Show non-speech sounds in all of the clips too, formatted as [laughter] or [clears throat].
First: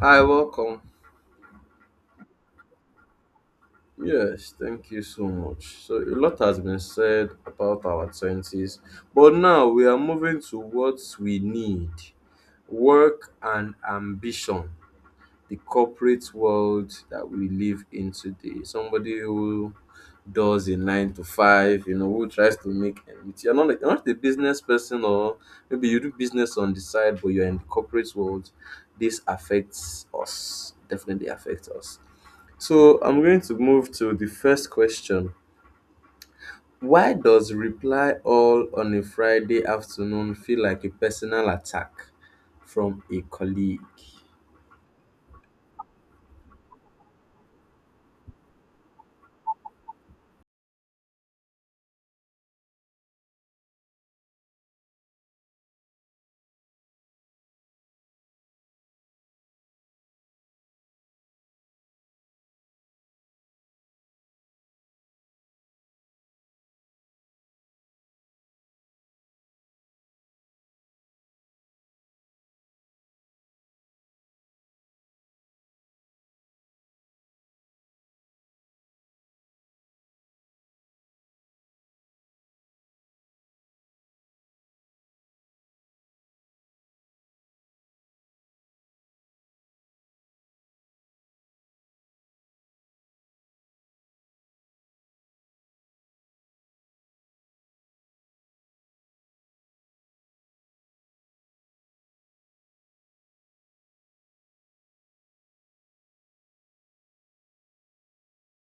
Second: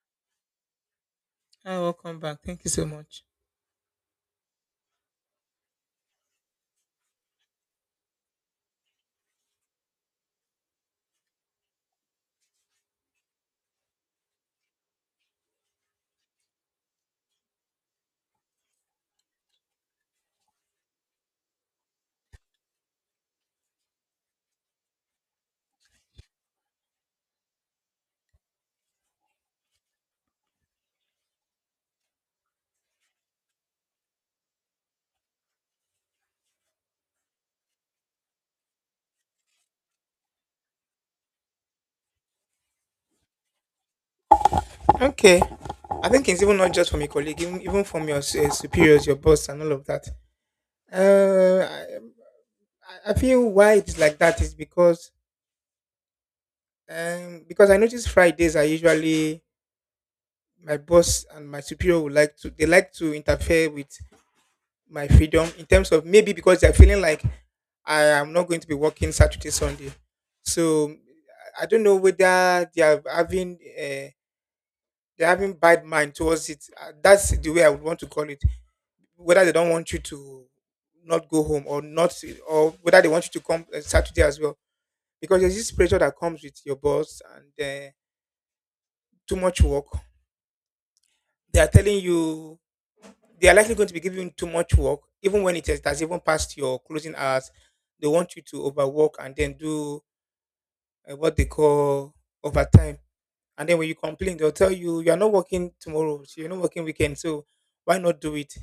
Hi, welcome. Hi, welcome back. Thank you so much. Yes, thank you so much. So, a lot has been said about our 20s, but now we are moving to what we need, work and ambition, the corporate world that we live in today. Somebody who does a nine to five, you know, who tries to make ends. You're not a business person, or maybe you do business on the side, but you're in the corporate world. This affects us, definitely affects us. So I'm going to move to the first question. Why does reply all on a Friday afternoon feel like a personal attack from a colleague? Okay. I think it's even not just from your colleague, even, from your superiors, your boss, and all of that. Uh, I, I feel why it's like that is because I notice Fridays are usually my boss and my superior would like to they like to interfere with my freedom in terms of maybe because they're feeling like I am not going to be working Saturday Sunday, so I don't know whether they are having. They're having bad mind towards it. That's the way I would want to call it. Whether they don't want you to not go home or not, or whether they want you to come Saturday as well, because there's this pressure that comes with your boss and too much work. They are telling you they are likely going to be giving you too much work, even when it has even passed your closing hours. They want you to overwork and then do what they call overtime. And then when you complain, they'll tell you you're not working tomorrow, so you're not working weekend, so why not do it?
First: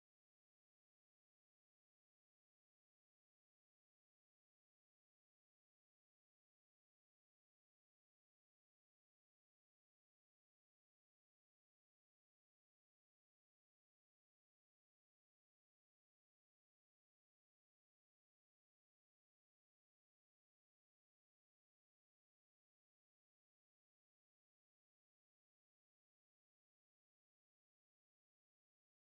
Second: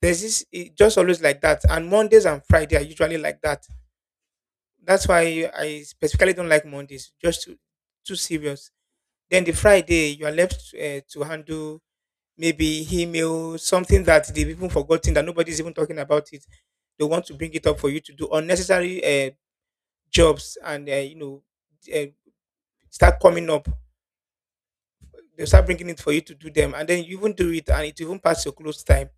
There's this it just always like that. And Mondays and Friday are usually like that. That's why I specifically don't like Mondays, just too serious. Then the Friday, you are left to handle maybe email, something that they've even forgotten that nobody's even talking about it. They want to bring it up for you to do unnecessary jobs and you know uh, start coming up They'll start bringing it for you to do them, and then you even do it, and it even pass your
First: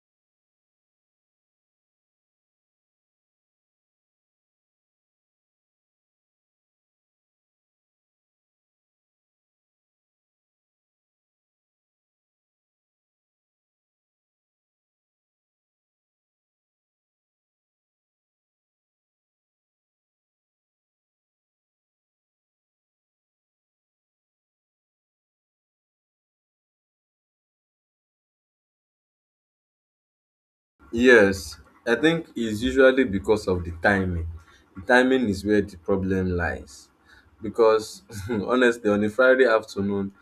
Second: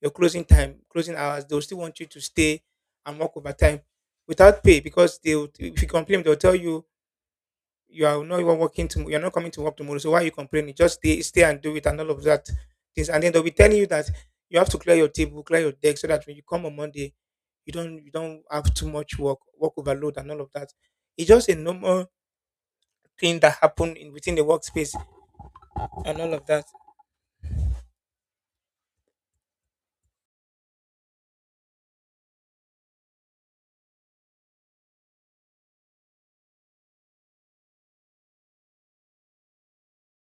your closing time, closing hours. They'll still want you to stay and work overtime without pay because if you complain, they'll tell you you are not even working tomorrow, you're not coming to work tomorrow. So why are you complaining? Just stay and do it, and all of that things. And then they'll be telling you that you have to clear your table, clear your deck, so that when you come on Monday, you don't have too much work, work overload, and all of that. It's just a normal thing that happen in within the workspace and all of that. Yes, I think it's usually because of the timing. The timing is where the problem lies. Because [laughs] honestly, on a Friday afternoon,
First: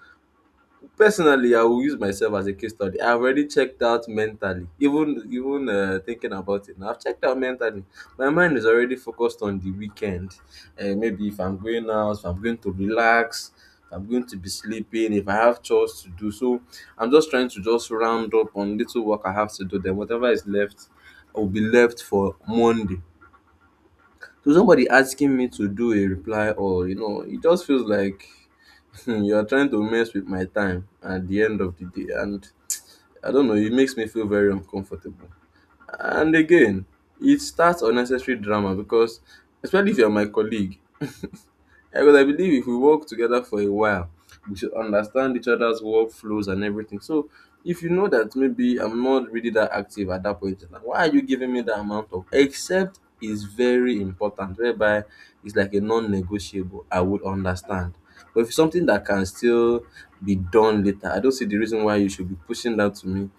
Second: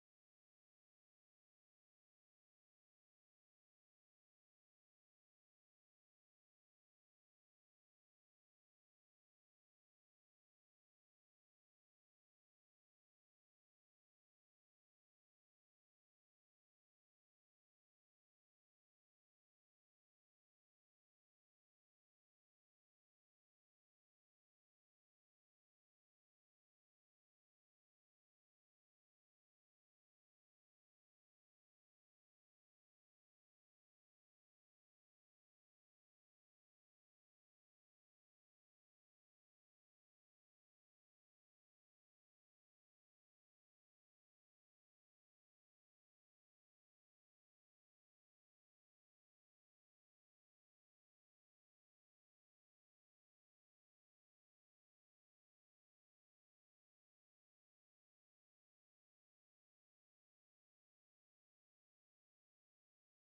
personally, I will use myself as a case study. I've already checked out mentally, even thinking about it. Now, I've checked out mentally. My mind is already focused on the weekend. Maybe if I'm going out, if I'm going to relax, if I'm going to be sleeping, if I have chores to do. So I'm just trying to just round up on little work I have to do. Then whatever is left, will be left for Monday. So somebody asking me to do a reply, or you know, it just feels like, hmm, you are trying to mess with my time at the end of the day, and I don't know, it makes me feel very uncomfortable. And again, it starts unnecessary drama, because especially if you're my colleague. [laughs] Yeah, because I believe if we work together for a while, we should understand each other's workflows and everything. So if you know that maybe I'm not really that active at that point, like, why are you giving me that amount? Of except is very important, whereby it's like a non-negotiable, I would understand. But if it's something that can still be done later, I don't see the reason why you should be pushing that to me,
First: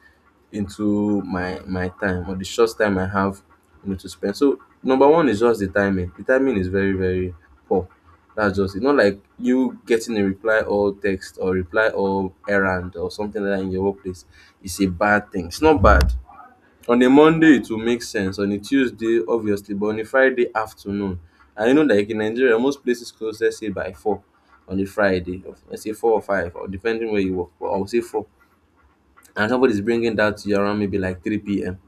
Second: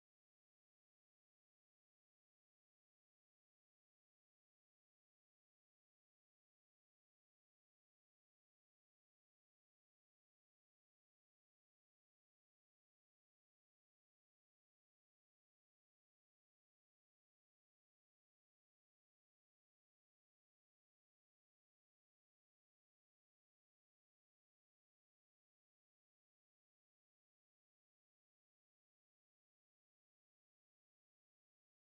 into my time, or the short time I have, you know, to spend. So number one is just the timing. The timing is very, very poor. That's just it. Not like you getting a reply all text or reply all errand or something like that in your workplace. It's a bad thing. It's not bad. On a Monday it will make sense. On a Tuesday obviously, but on a Friday afternoon. And you know, like in Nigeria most places close, let's say by four on a Friday. Or let's say four or five, or depending where you work. But I would say four, and somebody's bringing that to you around maybe like 3 p.m.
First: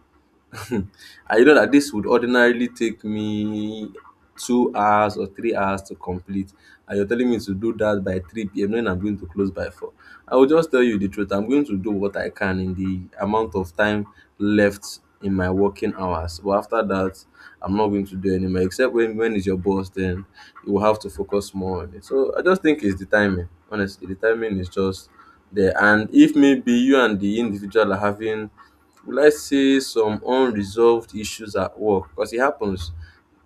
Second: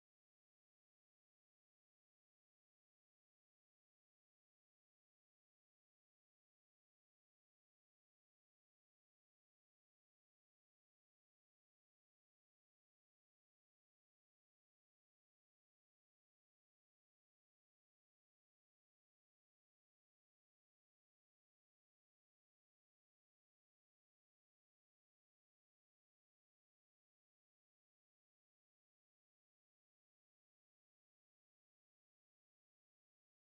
[laughs] I know that this would ordinarily take me 2 hours or 3 hours to complete, and you're telling me to do that by 3 p.m., knowing I'm going to close by 4. I will just tell you the truth. I'm going to do what I can in the amount of time left in my working hours. But after that, I'm not going to do anymore. Except when is your boss, then you will have to focus more on it. So I just think it's the timing. Honestly, the timing is just there. And if maybe you and the individual are having, will I say, some unresolved issues at work? Because it happens.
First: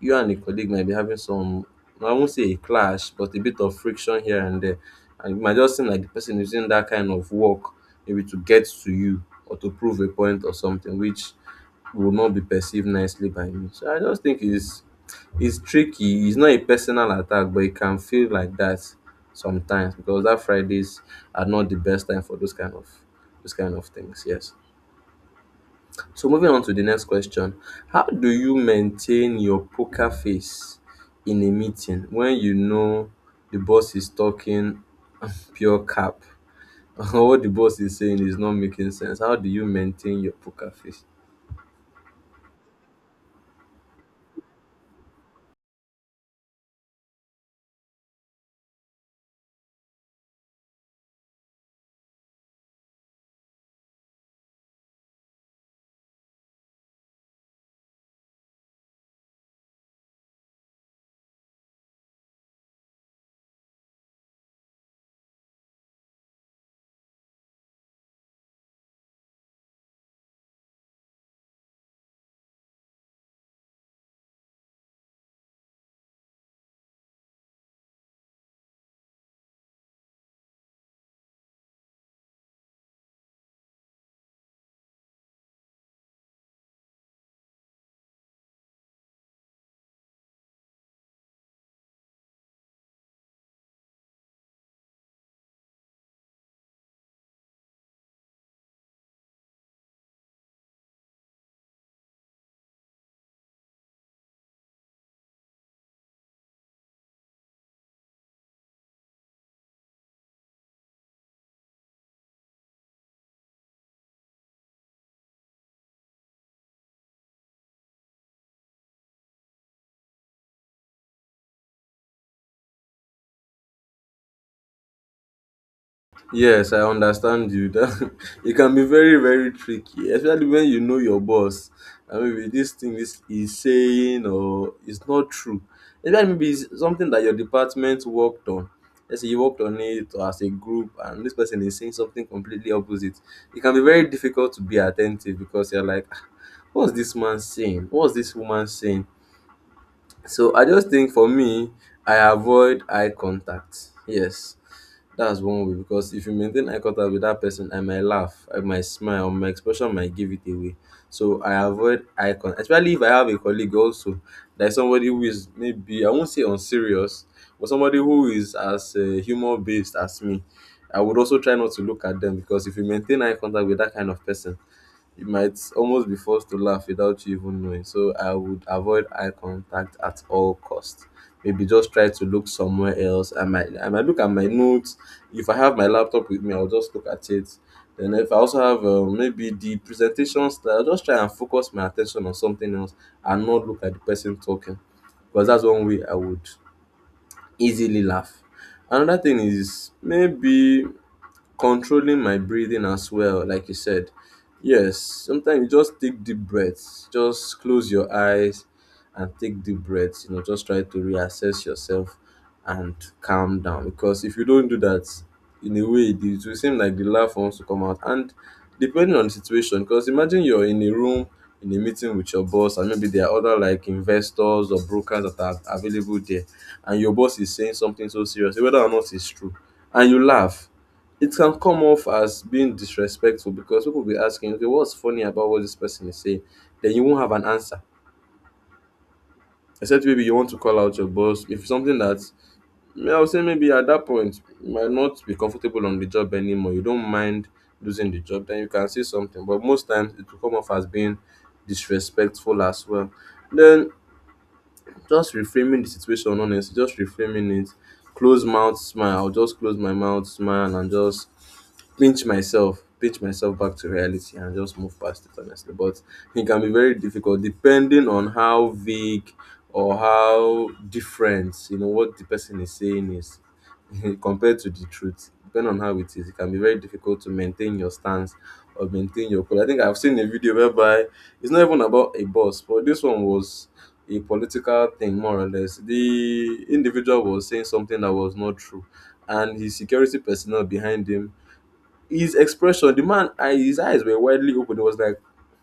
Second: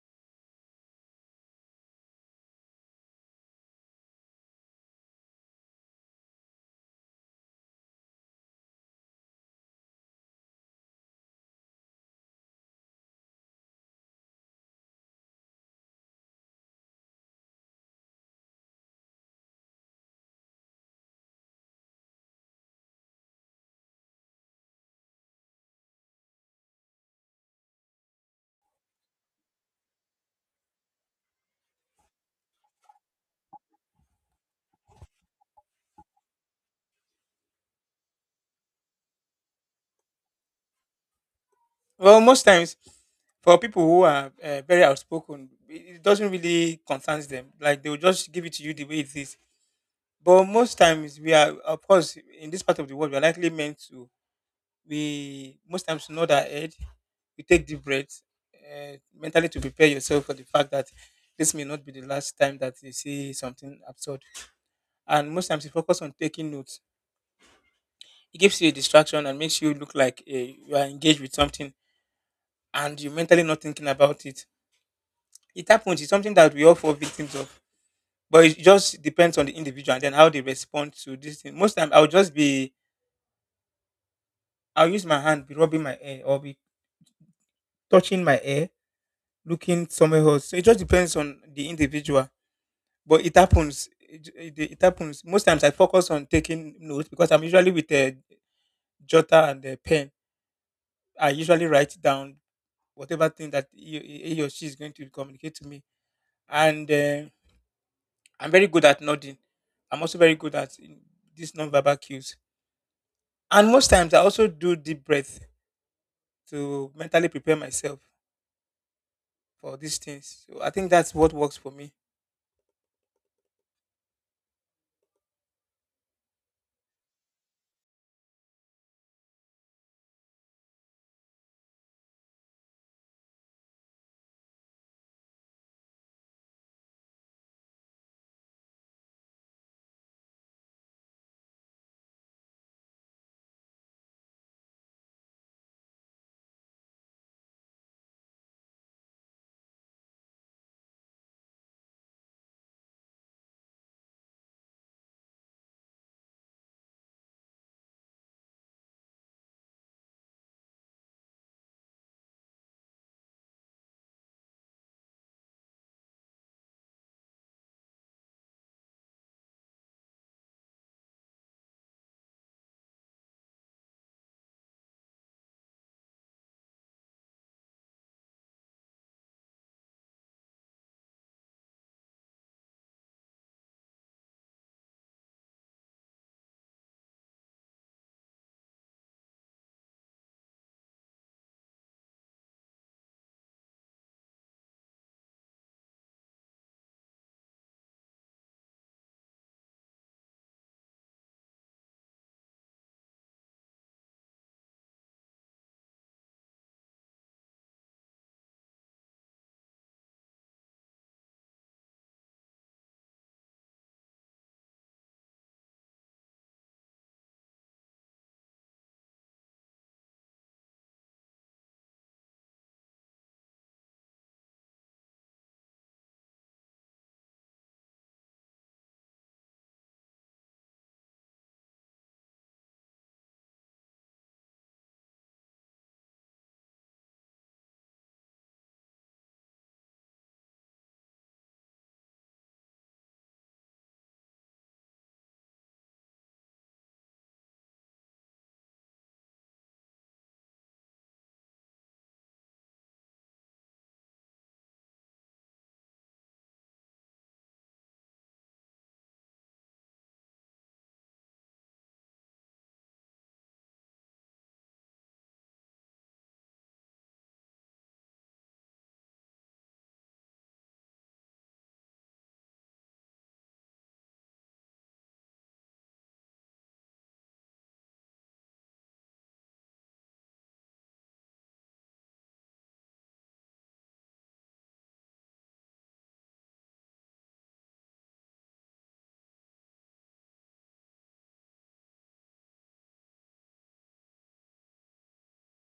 You and a colleague might be having some, I won't say a clash, but a bit of friction here and there. And it might just seem like the person is using that kind of work maybe to get to you or to prove a point or something, which will not be perceived nicely by me. So I just think it's tricky. It's not a personal attack, but it can feel like that sometimes, because that Fridays are not the best time for those kind of things. Yes. So moving on to the next question. How do you maintain your poker face in a meeting when you know the boss is talking pure cap [laughs] or what the boss is saying is not making sense? How do you maintain your poker face? Well, most times for people who are very outspoken, it doesn't really concerns them. Like they will just give it to you the way it is. But most times we are, of course, in this part of the world, we are likely meant to. We most times nod our head, we take deep breaths, mentally to prepare yourself for the fact that this may not be the last time that you see something absurd. And most times you focus on taking notes. It gives you a distraction and makes you look like you are engaged with something, and you're mentally not thinking about it. It happens. It's something that we all fall victims of. But it just depends on the individual and then how they respond to this thing. Most time I'll use my hand, be rubbing my hair or be touching my hair, looking somewhere else. So it just depends on the individual. But it happens. It happens. Most times I focus on taking notes because I'm usually with a jotter and a pen. I usually write down whatever thing that he or she is going to communicate to me. And I'm very good at nodding. I'm also very good at this non-verbal cues. And most times I also do deep breath to mentally prepare myself for these things. So I think that's what works for me. Yes, I understand you. [laughs] That it can be very, very tricky, especially when you know your boss. I mean, with this thing is saying, or it's not true. Especially maybe it's something that your department worked on. Let's say you worked on it or as a group, and this person is saying something completely opposite. It can be very difficult to be attentive because you're like, "Ah, what's this man saying? What's this woman saying?" So I just think for me, I avoid eye contact. Yes. That's one way, because if you maintain eye contact with that person, I might laugh, I might smile, or my expression might give it away. So I avoid eye contact, especially if I have a colleague also that is somebody who is, maybe I won't say unserious, but somebody who is as humor based as me. I would also try not to look at them, because if you maintain eye contact with that kind of person, you might almost be forced to laugh without you even knowing. So I would avoid eye contact at all costs. Maybe just try to look somewhere else. I might look at my notes. If I have my laptop with me, I'll just look at it. Then if I also have maybe the presentation style, I'll just try and focus my attention on something else and not look at the person talking. Because that's one way I would easily laugh. Another thing is maybe controlling my breathing as well, like you said. Yes, sometimes you just take deep breaths. Just close your eyes and take deep breaths. You know, just try to reassess yourself and calm down. Because if you don't do that, in a way, it will seem like the laugh wants to come out. And depending on the situation, because imagine you're in a room in a meeting with your boss, and maybe there are other like investors or brokers that are available there, and your boss is saying something so serious, whether or not it's true, and you laugh, it can come off as being disrespectful, because people will be asking, okay, what's funny about what this person is saying? Then you won't have an answer. Except maybe you want to call out your boss. If something that, may I would say maybe at that point, you might not be comfortable on the job anymore. You don't mind losing the job, then you can say something. But most times it will come off as being disrespectful as well. Then just reframing the situation, honestly, just reframing it. Close mouth smile. I'll just close my mouth, smile, and just pinch myself back to reality and just move past it honestly. But it can be very difficult depending on how vague or how different, you know, what the person is saying is [laughs] compared to the truth. Depending on how it is, it can be very difficult to maintain your stance or maintain your cool. I think I've seen a video whereby it's not even about a boss, but this one was a political thing, more or less. The individual was saying something that was not true, and his security personnel behind him, his expression, the man, I, his eyes were widely open. It was like,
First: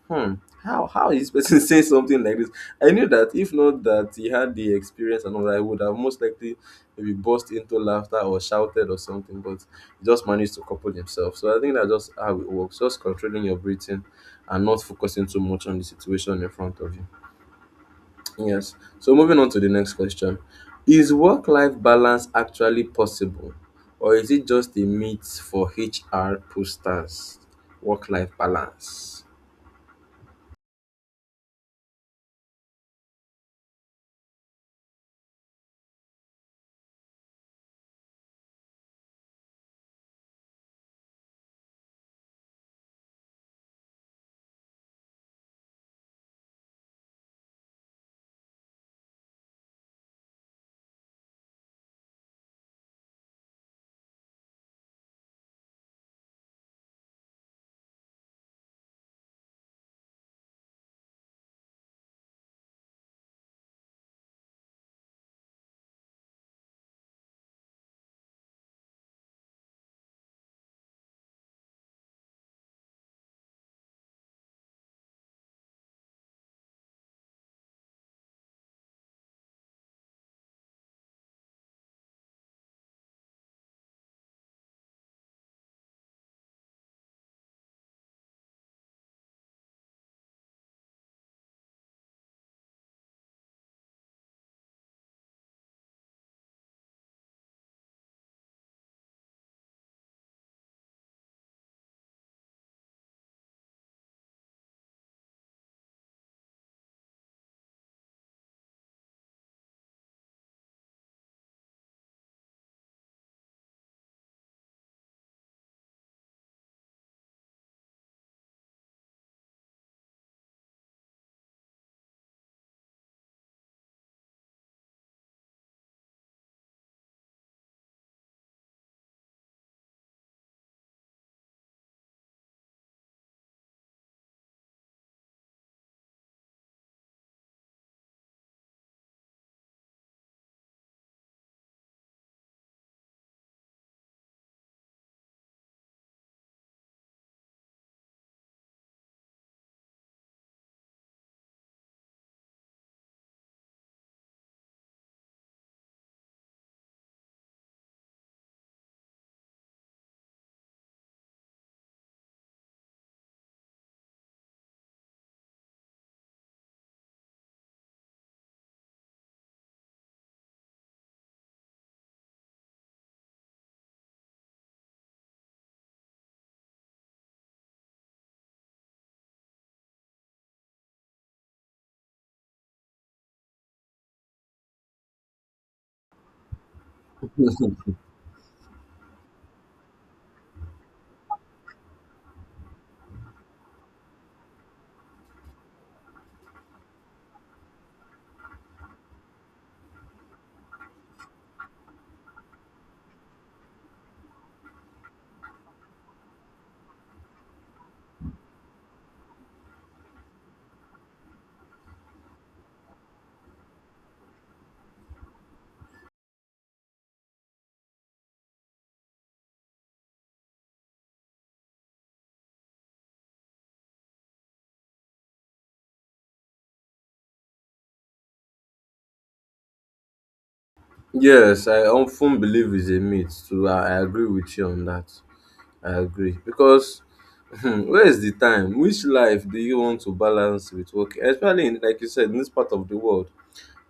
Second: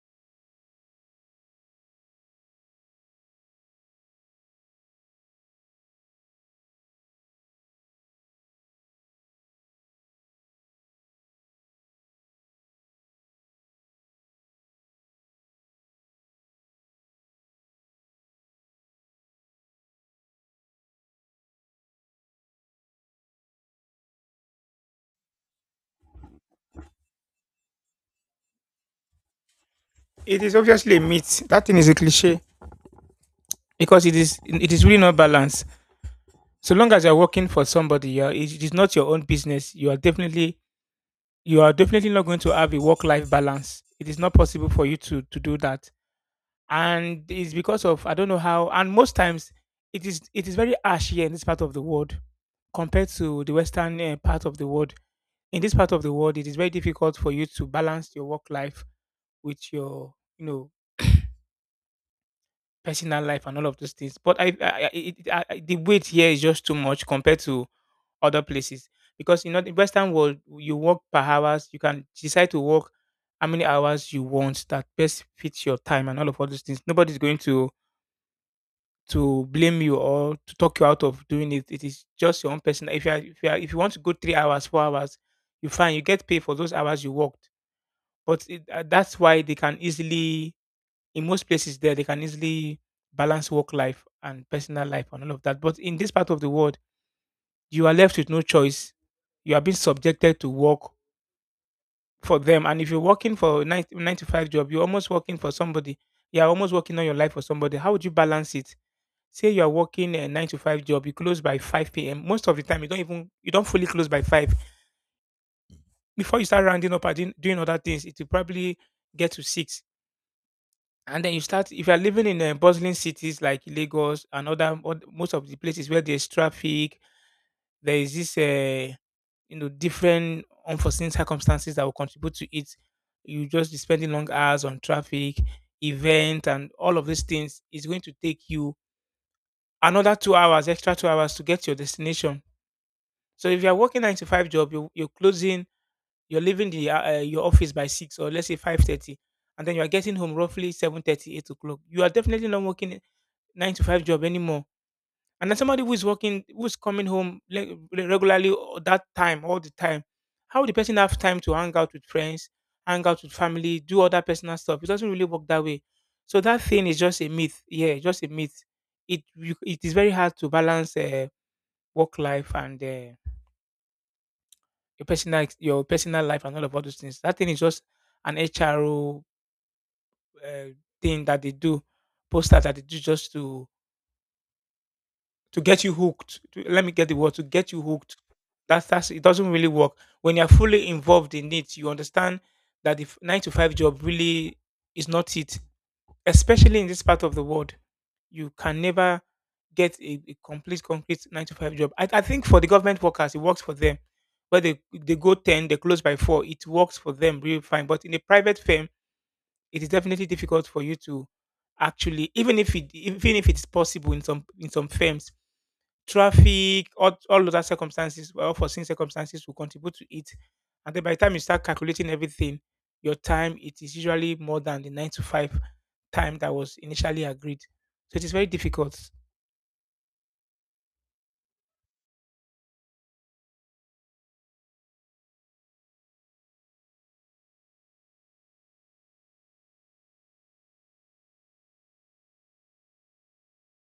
hmm, how is this person [laughs] saying something like this? I knew that if not that he had the experience and all that, I would have most likely maybe burst into laughter or shouted or something. But he just managed to couple himself. So I think that's just how it works. Just controlling your breathing and not focusing too much on the situation in front of you. Yes. So moving on to the next question. Is work life balance actually possible, or is it just a myth for HR posters? Work life balance. It is obviously a myth. That thing is a cliche because it is really not balanced. So long as you're working for somebody, it it is not your own business. You are definitely not going to have a work life balance. It is not possible for you to do that. And it's because of I don't know how. And most times, it is very harsh here in this part of the world compared to the western part of the world. In this part of the world, it is very difficult for you to balance your work life with your you know [coughs] personal life and all of those things. But I it, it- I- the weight here is just too much compared to other places because you know the Western world you work per hours. You can decide to work how many hours you want that best fits your time and all of all those things. Nobody's going to blame you or to talk you out of doing it. It is just your own personal. If you want to go 3 hours, 4 hours, You get paid for those hours you worked. But that's why they can easily, in most places, there they can easily balance work life and personal life and all of that. But in this part of the world, you are left with no choice. You are being subjected to work for them, and if you're working for a 9 to 5 job, you're almost working for somebody. You're almost working on your life for somebody. How would you balance it? Say you are working a 9 to 5 job, you close by 5 p.m. Most of the time, you don't fully close by 5. Before you start rounding up and doing other things, it will probably get to 6. And then you start if you are living in bustling cities like Lagos and most of the places where there's traffic, there is this you know different unforeseen circumstances that will contribute to it. You just be spending long hours on traffic, event, and all of these things is going to take you another 2 hours, extra 2 hours to get to your destination. So if you're working 9 to 5 job, you're closing, you're leaving the your office by 6 or let's say 5:30, and then you are getting home roughly 7:30, 8 o'clock. You are definitely not working 9 to 5 job anymore. And then somebody who is working, who's coming home regularly or that time, all the time, how would the person have time to hang out with friends, hang out with family, do other personal stuff? It doesn't really work that way. So that thing is just a myth. Yeah, just a myth. It is very hard to balance work life and your your personal life and all of all those things. That thing is just an HRO uh, thing that they do, posters that they do just to get you hooked. To, let me get the word, to get you hooked. That's it doesn't really work when you're fully involved in it. You understand that the nine to five job really is not it. Especially in this part of the world, you can never get a complete concrete nine to five job. I think for the government workers, it works for them. Where they go 10, they close by 4, it works for them really fine. But in a private firm, it is definitely difficult for you to actually, even if it's possible in some firms traffic, all other circumstances, well, unforeseen circumstances will contribute to it. And then by the time you start calculating everything, your time it is usually more than the 9 to 5 time that was initially agreed. So it is very difficult. Yes, I often believe it's a myth too. I agree with you on that. I agree. Because, hmm, where is the time? Which life do you want to balance with work? Especially in, like you said, in this part of the world.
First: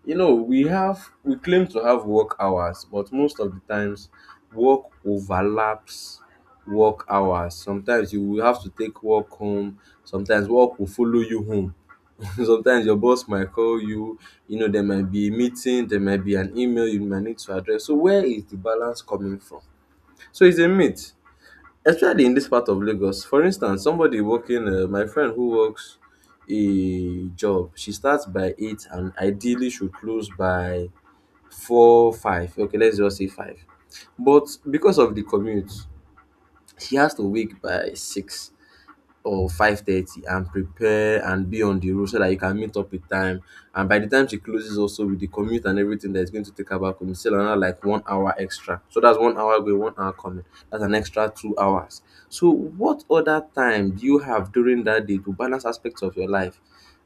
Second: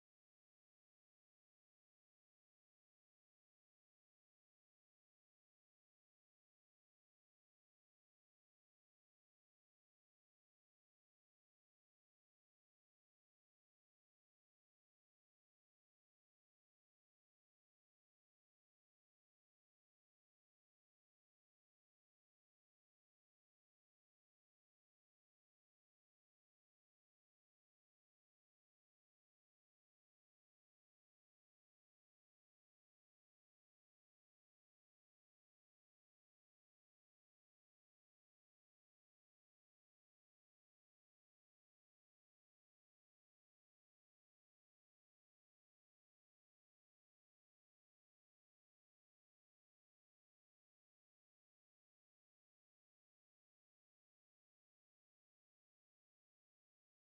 You know, we claim to have work hours, but most of the times work overlaps work hours. Sometimes you will have to take work home, sometimes work will follow you home. [laughs] Sometimes your boss might call you, you know, there might be a meeting, there might be an email you might need to address. So where is the balance coming from? So it's a myth, especially in this part of Lagos. For instance, somebody working, my friend who works a job, she starts by 8 and ideally should close by four, five, okay, let's just say five. But because of the commute, she has to wake by 6 or 5:30 and prepare and be on the road so that you can meet up with time. And by the time she closes, also with the commute and everything that is going to take her back home, it's still another like 1 hour extra. So that's 1 hour going, 1 hour coming. That's an extra 2 hours. So what other time do you have during that day to balance aspects of your life?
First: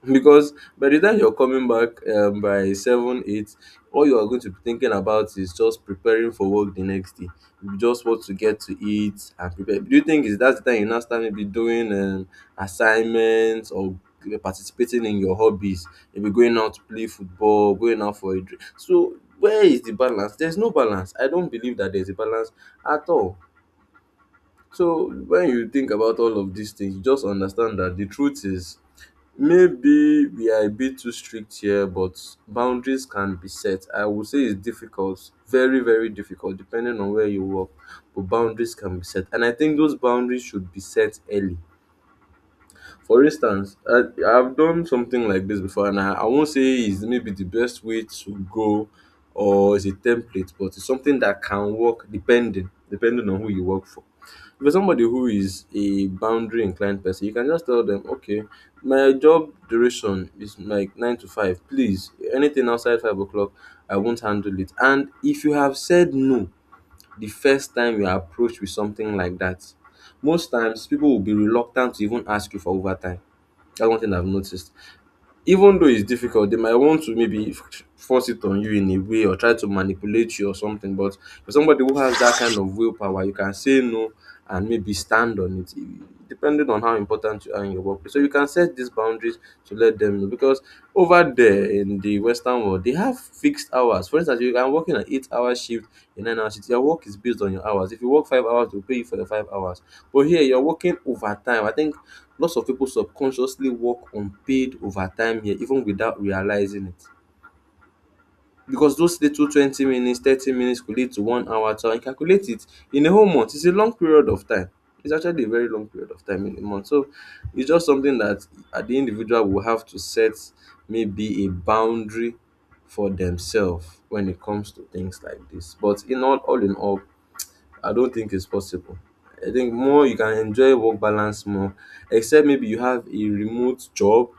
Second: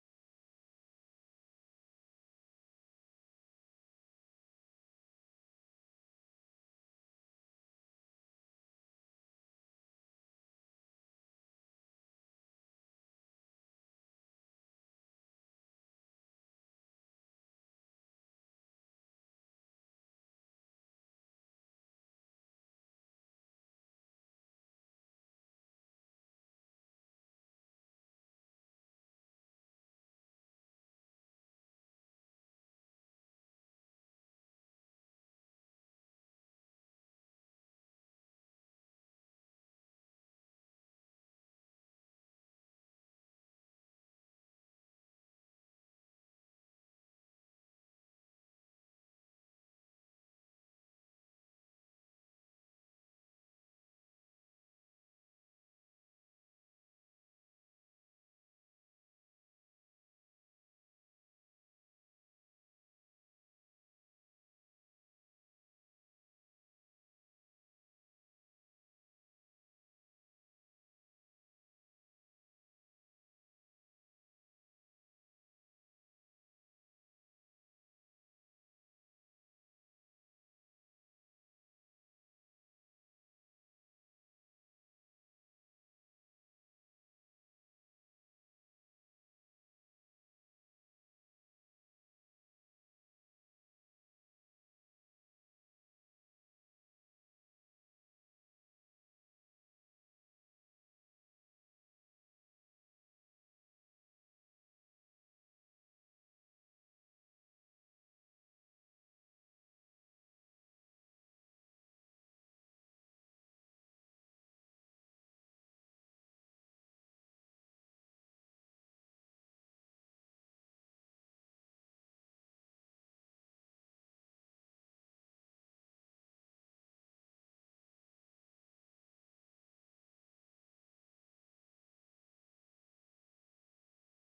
Because by the time you're coming back by 7, 8, all you are going to be thinking about is just preparing for work the next day. You just want to get to eat and prepare. Do you think, is that the time you now start maybe doing assignments or participating in your hobbies, maybe going out to play football, going out for a drink? So where is the balance? There's no balance. I don't believe that there's a balance at all. So when you think about all of these things, you just understand that the truth is, maybe we are a bit too strict here, but boundaries can be set. I would say it's difficult, very, very difficult, depending on where you work. But boundaries can be set. And I think those boundaries should be set early. For instance, I've done something like this before, and I won't say it's maybe the best way to go or it's a template, but it's something that can work depending on who you work for. For somebody who is a boundary inclined person, you can just tell them, okay, my job duration is like nine to five. Please, anything outside 5 o'clock, I won't handle it. And if you have said no the first time you are approached with something like that, most times people will be reluctant to even ask you for overtime. That's one thing I've noticed. Even though it's difficult, they might want to maybe force it on you in a way or try to manipulate you or something. But for somebody who has that kind of willpower, you can say no and maybe stand on it, depending on how important you are in your workplace. So you can set these boundaries to let them know. Because over there in the western world, they have fixed hours. For instance, you can work in an 8 hour shift, a 9 hour shift. Your work is based on your hours. If you work 5 hours, they'll pay you for the 5 hours. But here you're working overtime. I think lots of people subconsciously work unpaid overtime here even without realizing it, because those little 20 minutes, 30 minutes could lead to 1 hour. So I calculate it, in a whole month it's a long period of time. It's actually a very long period of time in a month. So it's just something that at the individual will have to set maybe a boundary for themselves when it comes to things like this. But in all in all, I don't think it's possible. I think more you can enjoy work balance more, except maybe you have a remote job,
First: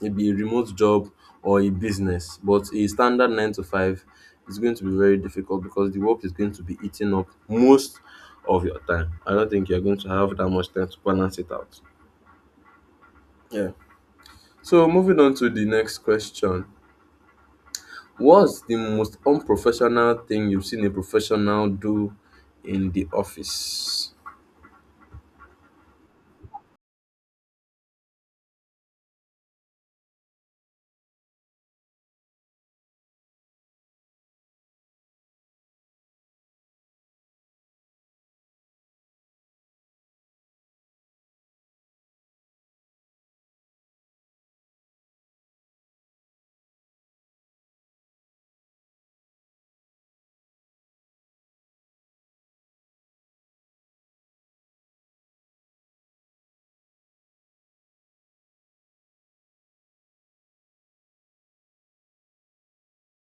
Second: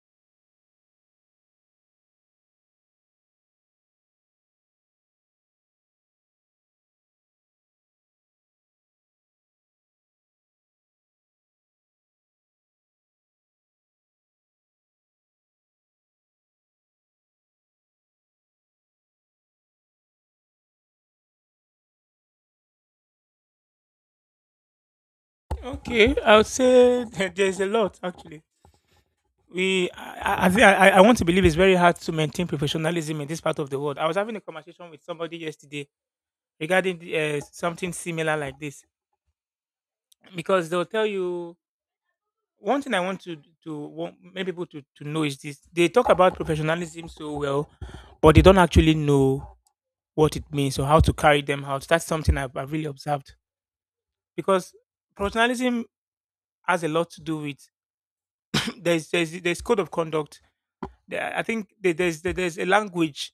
maybe a remote job or a business. But a standard nine to five is going to be very difficult because the work is going to be eating up most of your time. I don't think you're going to have that much time to balance it out. Yeah. So moving on to the next question. What's the most unprofessional thing you've seen a professional do in the office? Okay, I would say [laughs] there's a lot actually. We, I, think- I want to believe it's very hard to maintain professionalism in this part of the world. I was having a conversation with somebody yesterday regarding something similar like this because they'll tell you one thing I want to want many people to know is this: they talk about professionalism so well, but they don't actually know what it means or how to carry them out. That's something I've really observed because professionalism has a lot to do with [clears throat] there's code of conduct. I think there's a language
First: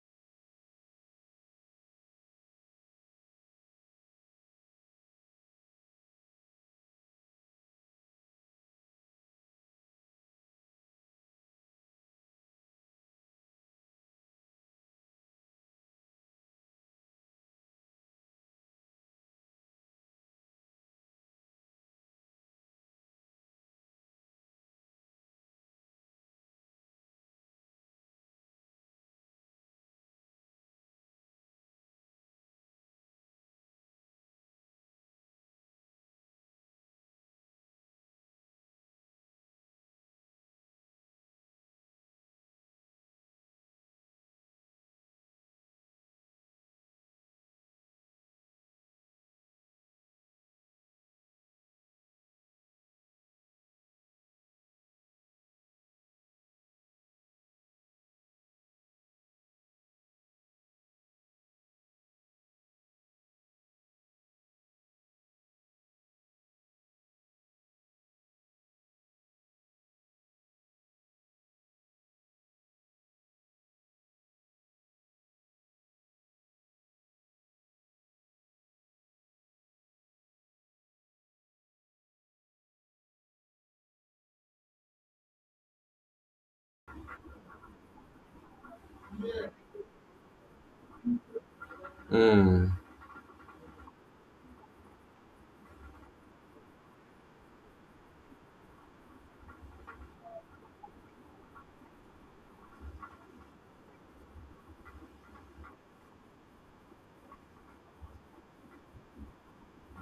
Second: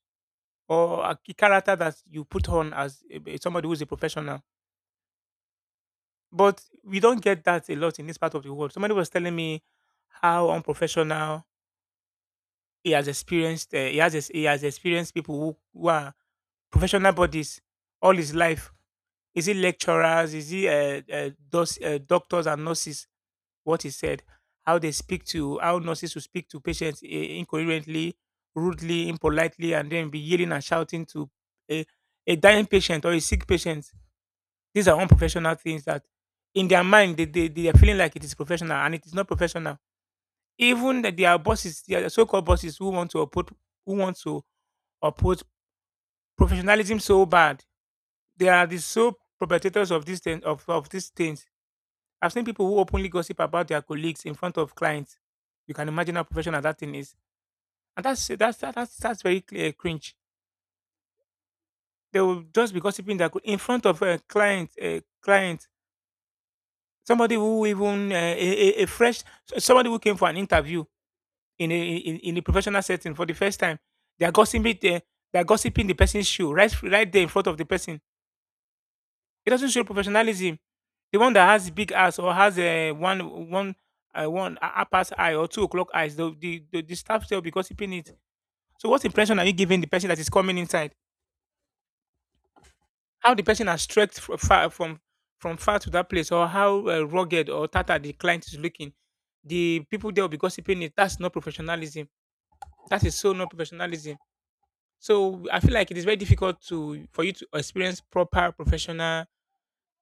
or a character that you put on as somebody who's a professional, but we don't get that a lot in this part of the world. Somebody was telling me how unprofessional he has experienced he has experienced people who are professional bodies all his life. Is he lecturers? Is he doctors and nurses? What he said, how they speak to how nurses will speak to patients incoherently, rudely, impolitely, and then be yelling and shouting to a, a dying patient or a sick patient. These are unprofessional things that, in their mind, they are feeling like it is professional and it is not professional even that there are bosses, there are so-called bosses who want to uphold who want to uphold professionalism so bad. They are the sole perpetrators of this thing of these things. I've seen people who openly gossip about their colleagues in front of clients. You can imagine how professional that thing is, and that's very clear cringe. They will just be gossiping that in front of a client, somebody who even a fresh somebody who came for an interview in in a professional setting for the first time. They are gossiping there. They are gossiping the person's shoe right there in front of the person. It doesn't show professionalism. The one that has big ass or has a one one one a- half past eye or 2 o'clock eyes, the staff still be gossiping it. So what impression are you giving the person that is coming inside? Hmm. How the person has stretched far from far to that place, or how rugged or tattered the client is looking? The people there will be gossiping it. That's not professionalism. That is so not professionalism. So I feel like it is very difficult to for you to experience proper professional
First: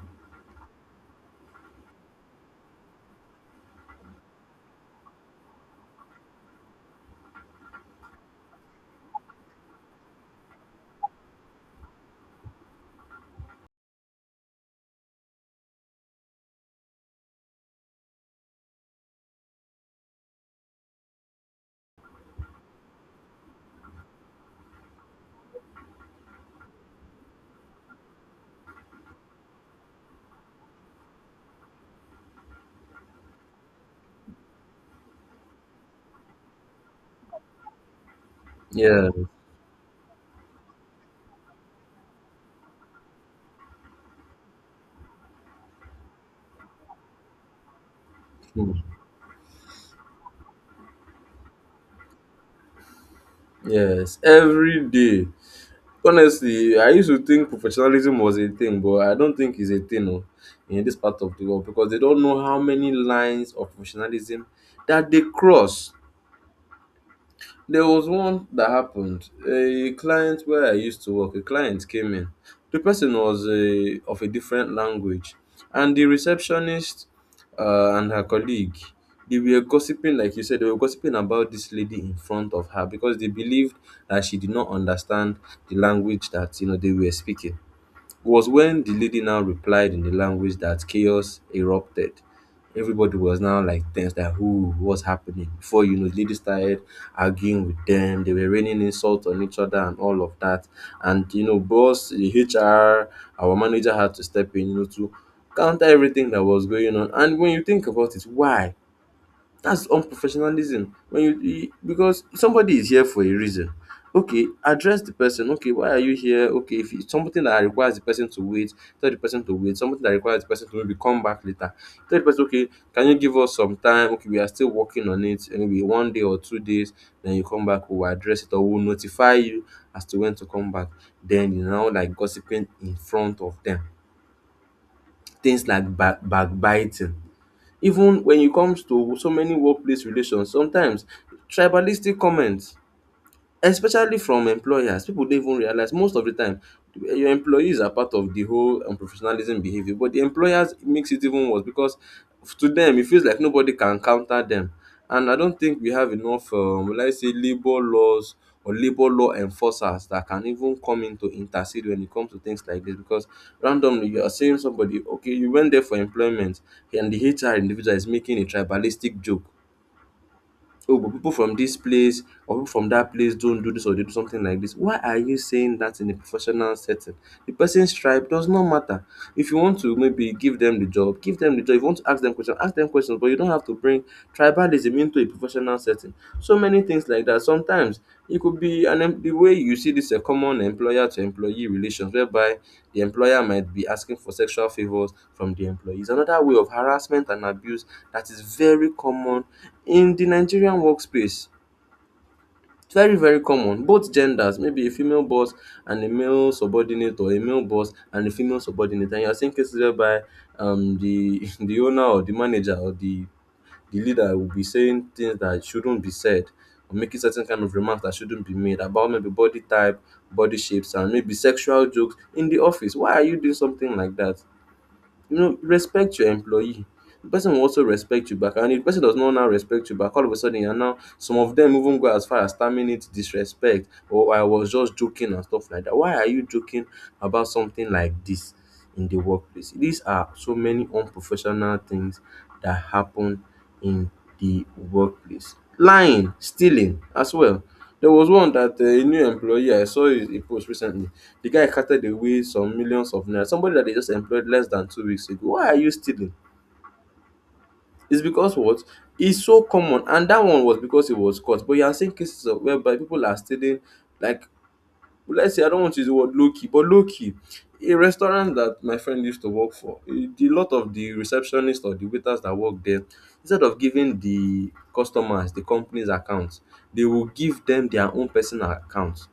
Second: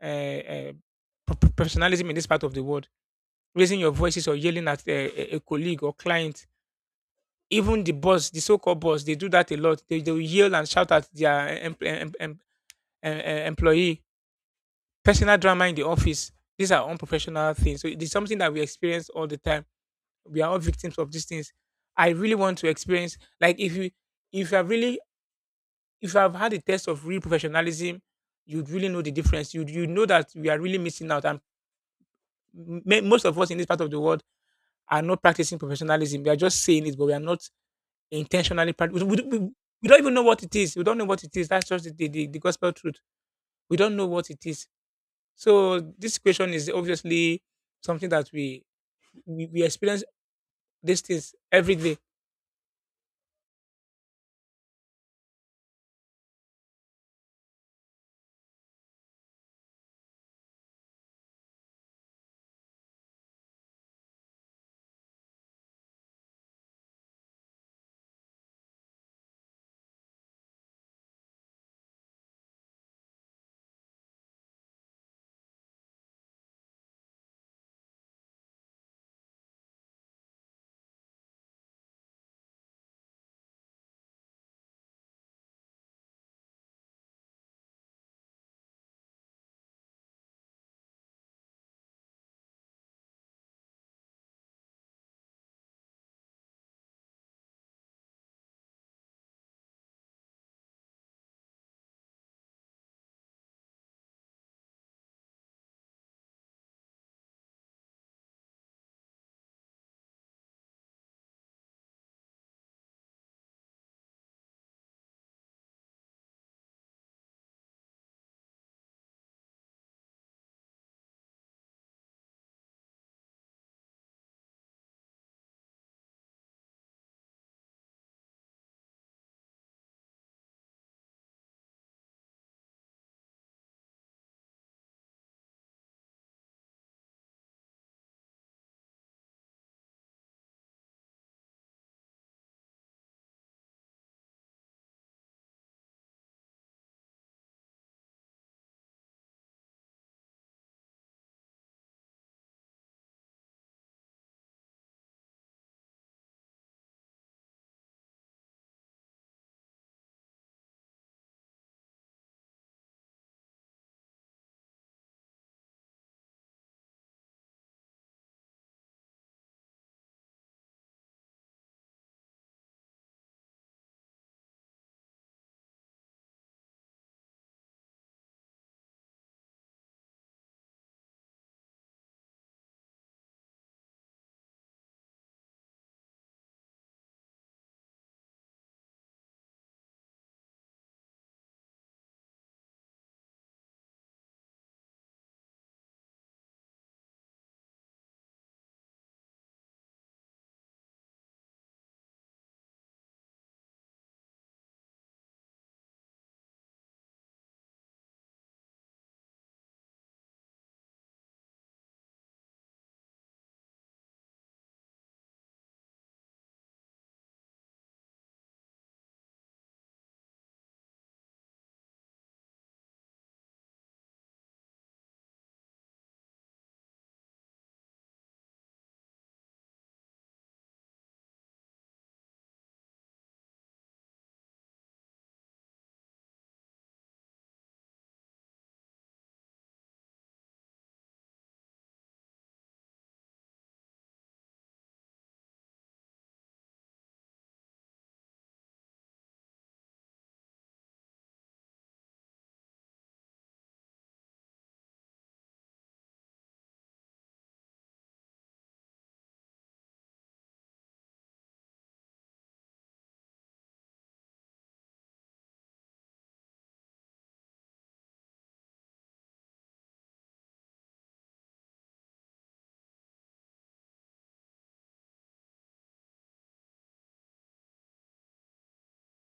uh, uh, professionalism in this part of the world. Raising your voices or yelling at a colleague or client, even the boss, the so-called boss, they do that a lot. They will yell and shout at their employee. Personal drama in the office. These are unprofessional things. So it is something that we experience all the time. We are all victims of these things. I really want to experience like if you are really if you have had a test of real professionalism, you'd really know the difference. You know that we are really missing out, and most of us in this part of the world are not practicing professionalism. We are just saying it, but we are not intentionally practicing. Yeah. We don't even know what it is. We don't know what it is. That's just the gospel truth. We don't know what it is. So this question is obviously something that Hmm. We experience these things every day. Yes, every day. Honestly, I used to think professionalism was a thing, but I don't think it's a thing, oh, in this part of the world, because they don't know how many lines of professionalism that they cross. There was one that happened. A client where I used to work, a client came in. The person was a, of a different language, and the receptionist and her colleague, they were gossiping, like you said, they were gossiping about this lady in front of her because they believed that she did not understand the language that, you know, they were speaking. Was when the lady now replied in the language that chaos erupted. Everybody was now like tense, that who, what's happening? Before you know, the lady started arguing with them. They were raining insults on each other and all of that. And you know, boss, the HR, our manager had to step in, you know, to counter everything that was going on. And when you think about it, why? That's unprofessionalism. When you, because somebody is here for a reason. Okay, address the person. Okay, why are you here? Okay, if it's something that requires the person to wait, tell the person to wait. Something that requires the person to maybe come back later. Tell the person, okay, can you give us some time? Okay, we are still working on it. And maybe 1 day or 2 days, then you come back, we'll address it or we'll notify you as to when to come back. Then you know, like gossiping in front of them. Things like backbiting, even when it comes to so many workplace relations, sometimes tribalistic comments, especially from employers. People don't even realize most of the time your employees are part of the whole unprofessionalism behavior, but the employers makes it even worse because to them it feels like nobody can counter them. And I don't think we have enough, let's say, labor laws or labor law enforcers that can even come in to intercede when it comes to things like this. Because randomly you are saying somebody, okay, you went there for employment and the HR individual is making a tribalistic joke. Oh, but people from this place or people from that place don't do this or they do something like this. Why are you saying that in a professional setting? The person's tribe does not matter. If you want to maybe give them the job, give them the job. If you want to ask them questions, but you don't have to bring tribalism into a professional setting. So many things like that. Sometimes it could be the way you see this, a common employer to employee relations, whereby the employer might be asking for sexual favors from the employees. Another way of harassment and abuse that is very common in the Nigerian workspace. It's very, very common. Both genders, maybe a female boss and a male subordinate, or a male boss and a female subordinate, and you're seeing cases whereby the [laughs] the owner or the manager or the leader will be saying things that shouldn't be said, or making certain kind of remarks that shouldn't be made about maybe body type, body shapes, and maybe sexual jokes in the office. Why are you doing something like that? You know, respect your employee. The person will also respect you back. And if the person does not now respect you back, all of a sudden you're now, some of them even go as far as terminate, disrespect, or I was just joking and stuff like that. Why are you joking about something like this in the workplace? These are so many unprofessional things that happen in the workplace. Lying, stealing as well. There was one that a new employee, I saw a post recently, the guy carted away some millions of naira. Somebody that they just employed less than 2 weeks ago. Why are you stealing? It's because what? It's so common. And that one was because it was caught. But you are seeing cases of whereby people are stealing, like, let's say, I don't want to use the word low key, but low key. A restaurant that my friend used to work for, a the lot of the receptionists or the waiters that work there, instead of giving the customers the company's accounts, they will give them their own personal accounts.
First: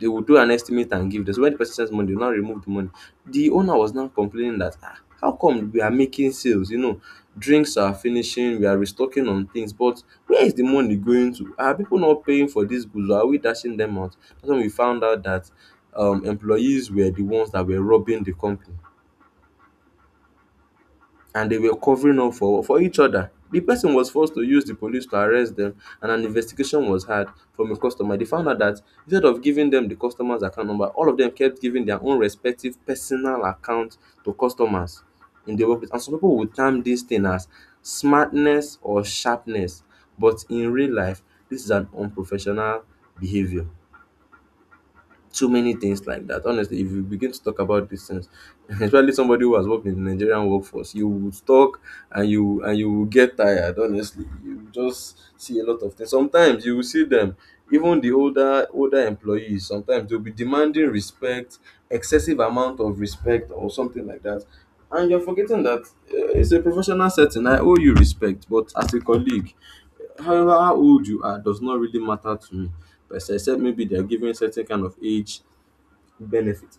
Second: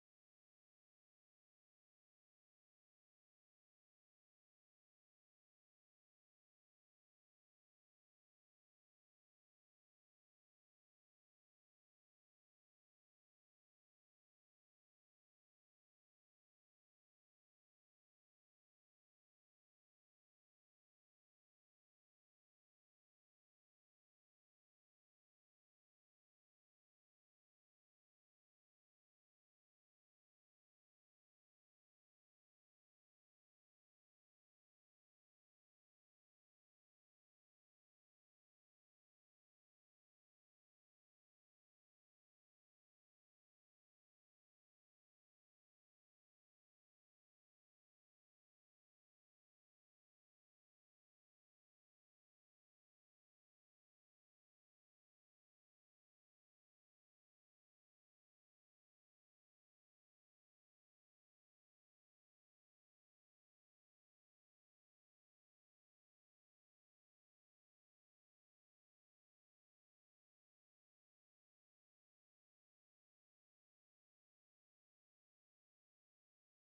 They would do an estimate and give this. When the person sends money, they will now remove the money. The owner was now complaining that, ah, how come we are making sales? You know, drinks are finishing, we are restocking on things, but where is the money going to? Are people not paying for these goods? Or are we dashing them out? That's when we found out that employees were the ones that were robbing the company and they were covering up for each other. The person was forced to use the police to arrest them, and an investigation was had. From a customer, they found out that instead of giving them the customer's account number, all of them kept giving their own respective personal account to customers in the workplace. And some people would term this thing as smartness or sharpness. But in real life, this is an unprofessional behavior. Too many things like that. Honestly, if you begin to talk about these things, [laughs] especially somebody who has worked in the Nigerian workforce, you would talk and you will get tired. Honestly, you will just see a lot of things. Sometimes you will see them, even the older employees. Sometimes they'll be demanding respect, excessive amount of respect, or something like that. And you're forgetting that it's a professional setting. I owe you respect, but as a colleague, however how old you are does not really matter to me. But except maybe they're giving certain kind of age benefit.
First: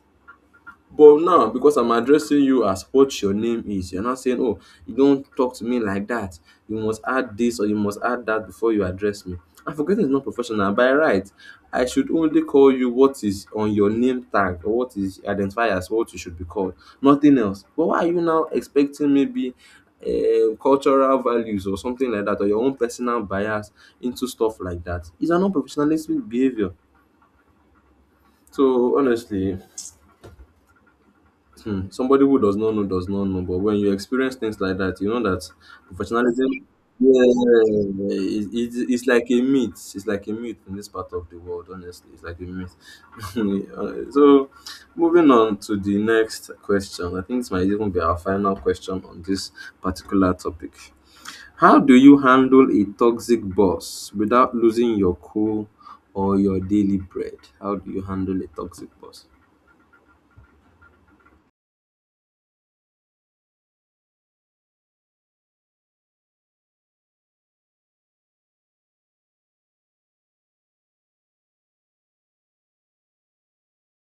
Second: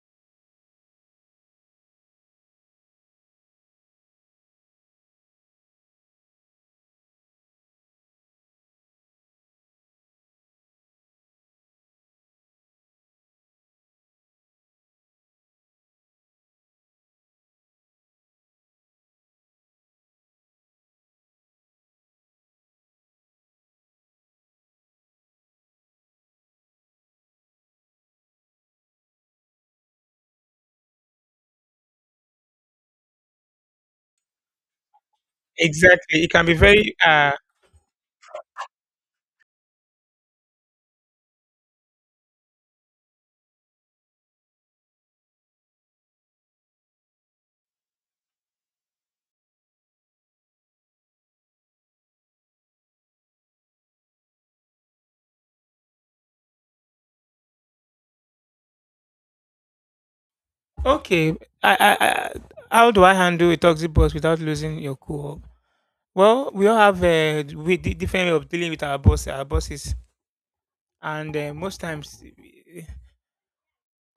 But now because I'm addressing you as what your name is, you're not saying, "Oh, you don't talk to me like that. You must add this or you must add that before you address me." And forgetting is not professional. By right, I should only call you what is on your name tag or what is identified as what you should be called, nothing else. But why are you now expecting maybe cultural values or something like that or your own personal bias into stuff like that? It's an unprofessionalistic behavior. So honestly, Hmm, somebody who does not know, but when you experience things like that, you know that Exactly. It can professionalism, be very yeah, it's like a myth. It's like a myth in this part of the world, honestly. It's like a myth. [laughs] Uh, so, Moving on to the next question. I think this might even be our final question on this particular topic. How do you handle a toxic boss without losing your cool or your daily bread? How do you handle a toxic boss? okay. I how do I handle a toxic boss without losing your cool? Well, we all have different way of dealing with our bosses, and most times eh,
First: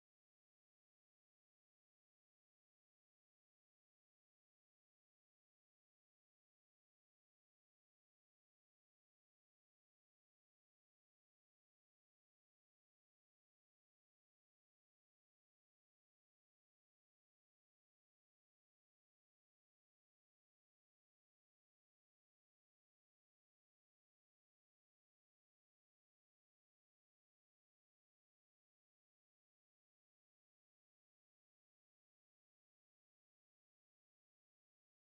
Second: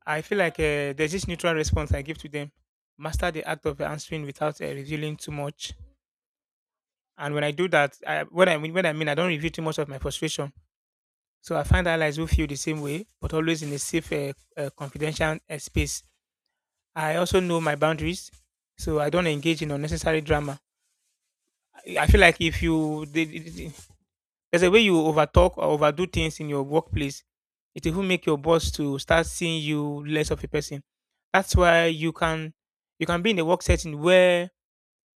I feel like there's this neutral response I give to them. Master the act of answering without revealing too much. And when I do that, I, what I mean, I don't reveal too much of my frustration. So I find allies who feel the same way, but always in a safe, confidential space. I also know my boundaries, so I don't engage in unnecessary drama. I feel like if you did. There's a way you overtalk or overdo things in your workplace. It will make your boss to start seeing you less of a person. That's why you can be in a work setting where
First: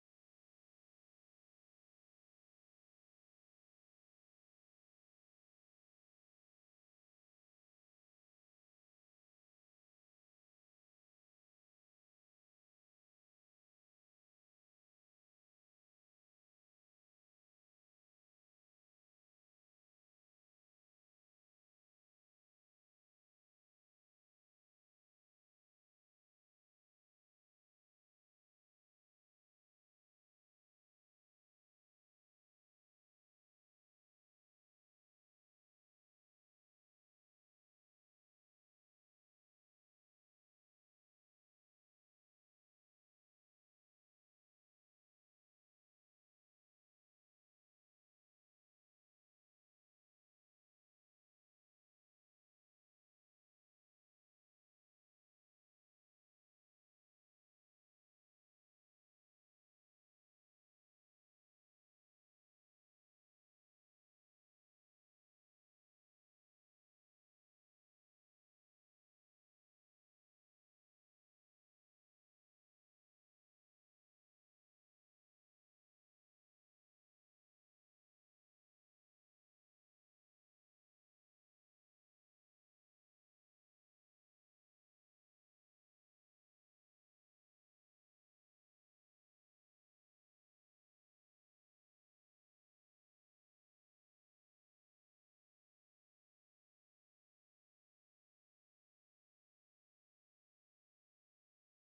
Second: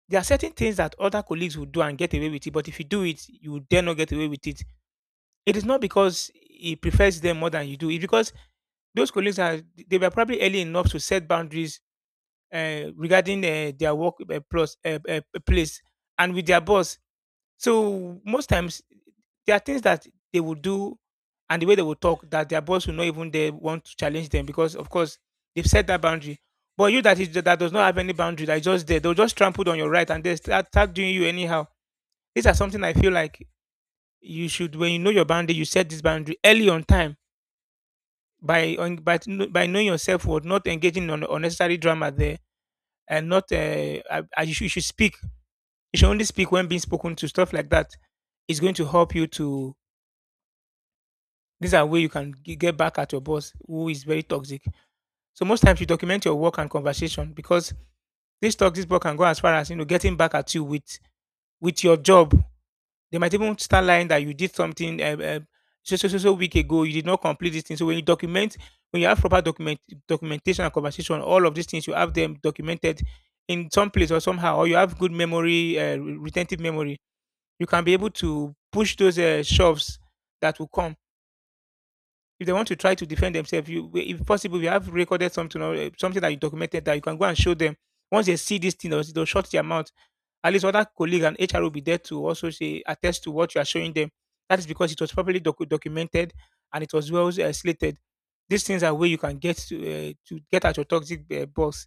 there are certain things that other colleagues will do and get away with it. But if you do it, you will dare not get away with it. It is not because he prefers them more than you do. It's because those colleagues are they were probably early enough to set boundaries regarding their work plus place and with their boss, so most times there are things that they will do and the way they will talk that their boss will not even they want to challenge them because of course they've set that boundary. But you that is that does not have any boundary, that is just there, they'll just trample on your right and they start doing you anyhow. These are something I feel like you should when you know your boundary, you set this boundary early on time by on, by kn- by knowing yourself what not engaging on unnecessary drama there and not you should speak. You should only speak when being spoken to, stuff like that is going to help you to. These are way you can get back at your boss who is very toxic. So most times you document your work and conversation because this toxic boss can go as far as you know getting back at you with your job. They might even start lying that you did something so week ago you did not complete this thing. So when you document, when you have proper documentation and conversation, all of these things you have them documented in some place or somehow, or you have good memory, retentive memory, you can be able to push those shoves that will come. If they want to try to defend themselves, if possible, we have recorded something or something that you documented that you can go and show them. Once they see this thing, they'll shut their mouth. At least other colleague and HR will be there to also say attest to what you are showing them. That is because it was properly documented and it was well slated. These things are where you can get to get at your toxic boss.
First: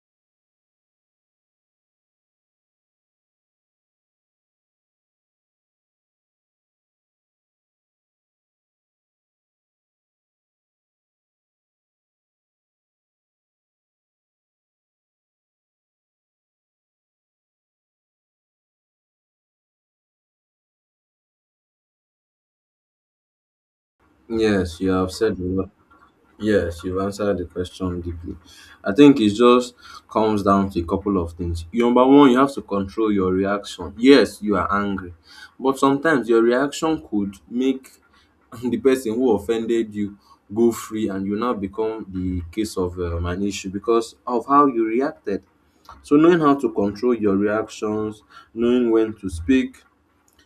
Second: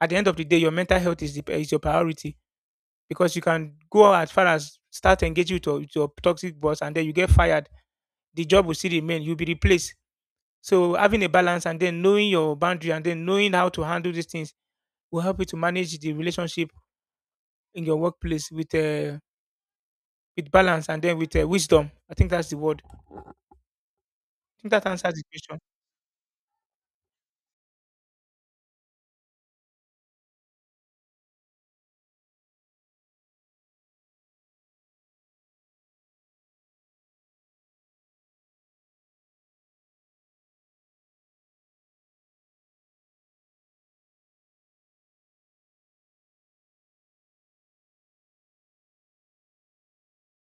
At the end of the day, your mental health is is your priority because you can go as far as start engaging with with your toxic boss and then you get fired. The job will still remain. You'll be replaced. So having a balance and then knowing your boundary and then knowing how to handle these things will help you to manage the relationship in your workplace with balance and then with wisdom. I think that's the word. I think Yes, that you have answers the said a question. lot. Yes, you've answered the question deeply. I think it just comes down to a couple of things. Number one, you have to control your reaction. Yes, you are angry, but sometimes your reaction could make [laughs] the person who offended you go free and you now become the case of an issue because of how you reacted. So, knowing how to control your reactions, knowing when to speak,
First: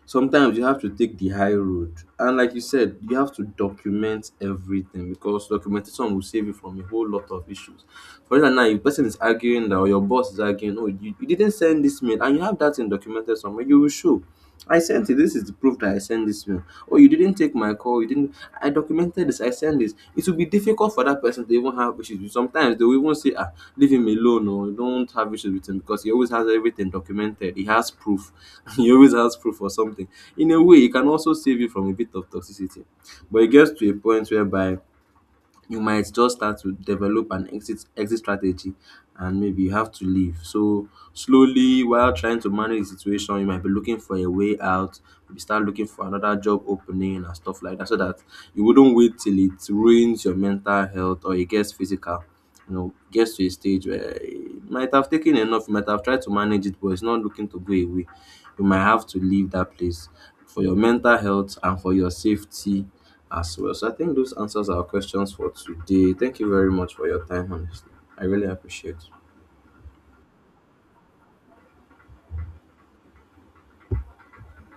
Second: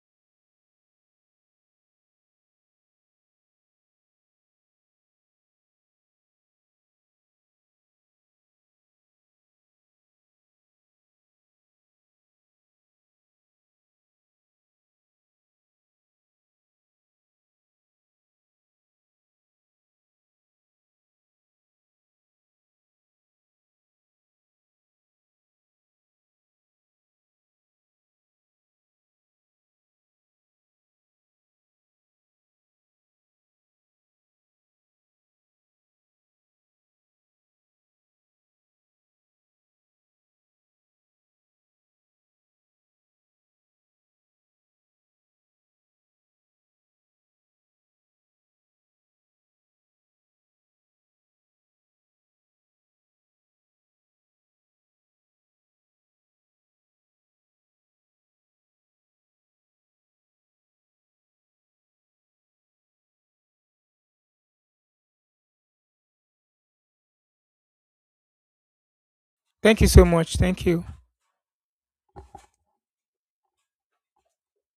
sometimes you have to take the high road, and like you said, you have to document everything, because documentation will save you from a whole lot of issues. For instance, now, if person is arguing that, or your boss is arguing, "Oh, you didn't send this mail," and you have that in documented somewhere, you will show, "I sent it. This is the proof that I sent this mail. Oh, you didn't take my call. You didn't. I documented this. I sent this." It will be difficult for that person to even have issues with. Sometimes they will even say, "Ah, leave him alone, or don't have issues with him because he always has everything documented. He has proof." [laughs] He always has proof or something. In a way, it can also save you from a bit of toxicity. But it gets to a point whereby you might just start to develop an exit strategy, and maybe you have to leave. So slowly, while trying to manage the situation, you might be looking for a way out, maybe start looking for another job opening and stuff like that, so that you wouldn't wait till it ruins your mental health or it gets physical. You know, gets to a stage where you might have taken enough, you might have tried to manage it, but it's not looking to go away. You might have to leave that place for your mental health and for your safety as well. So I think those answers are our questions for today. Thank you very much for your time, honestly. I really appreciate Thank you so much. Thank you.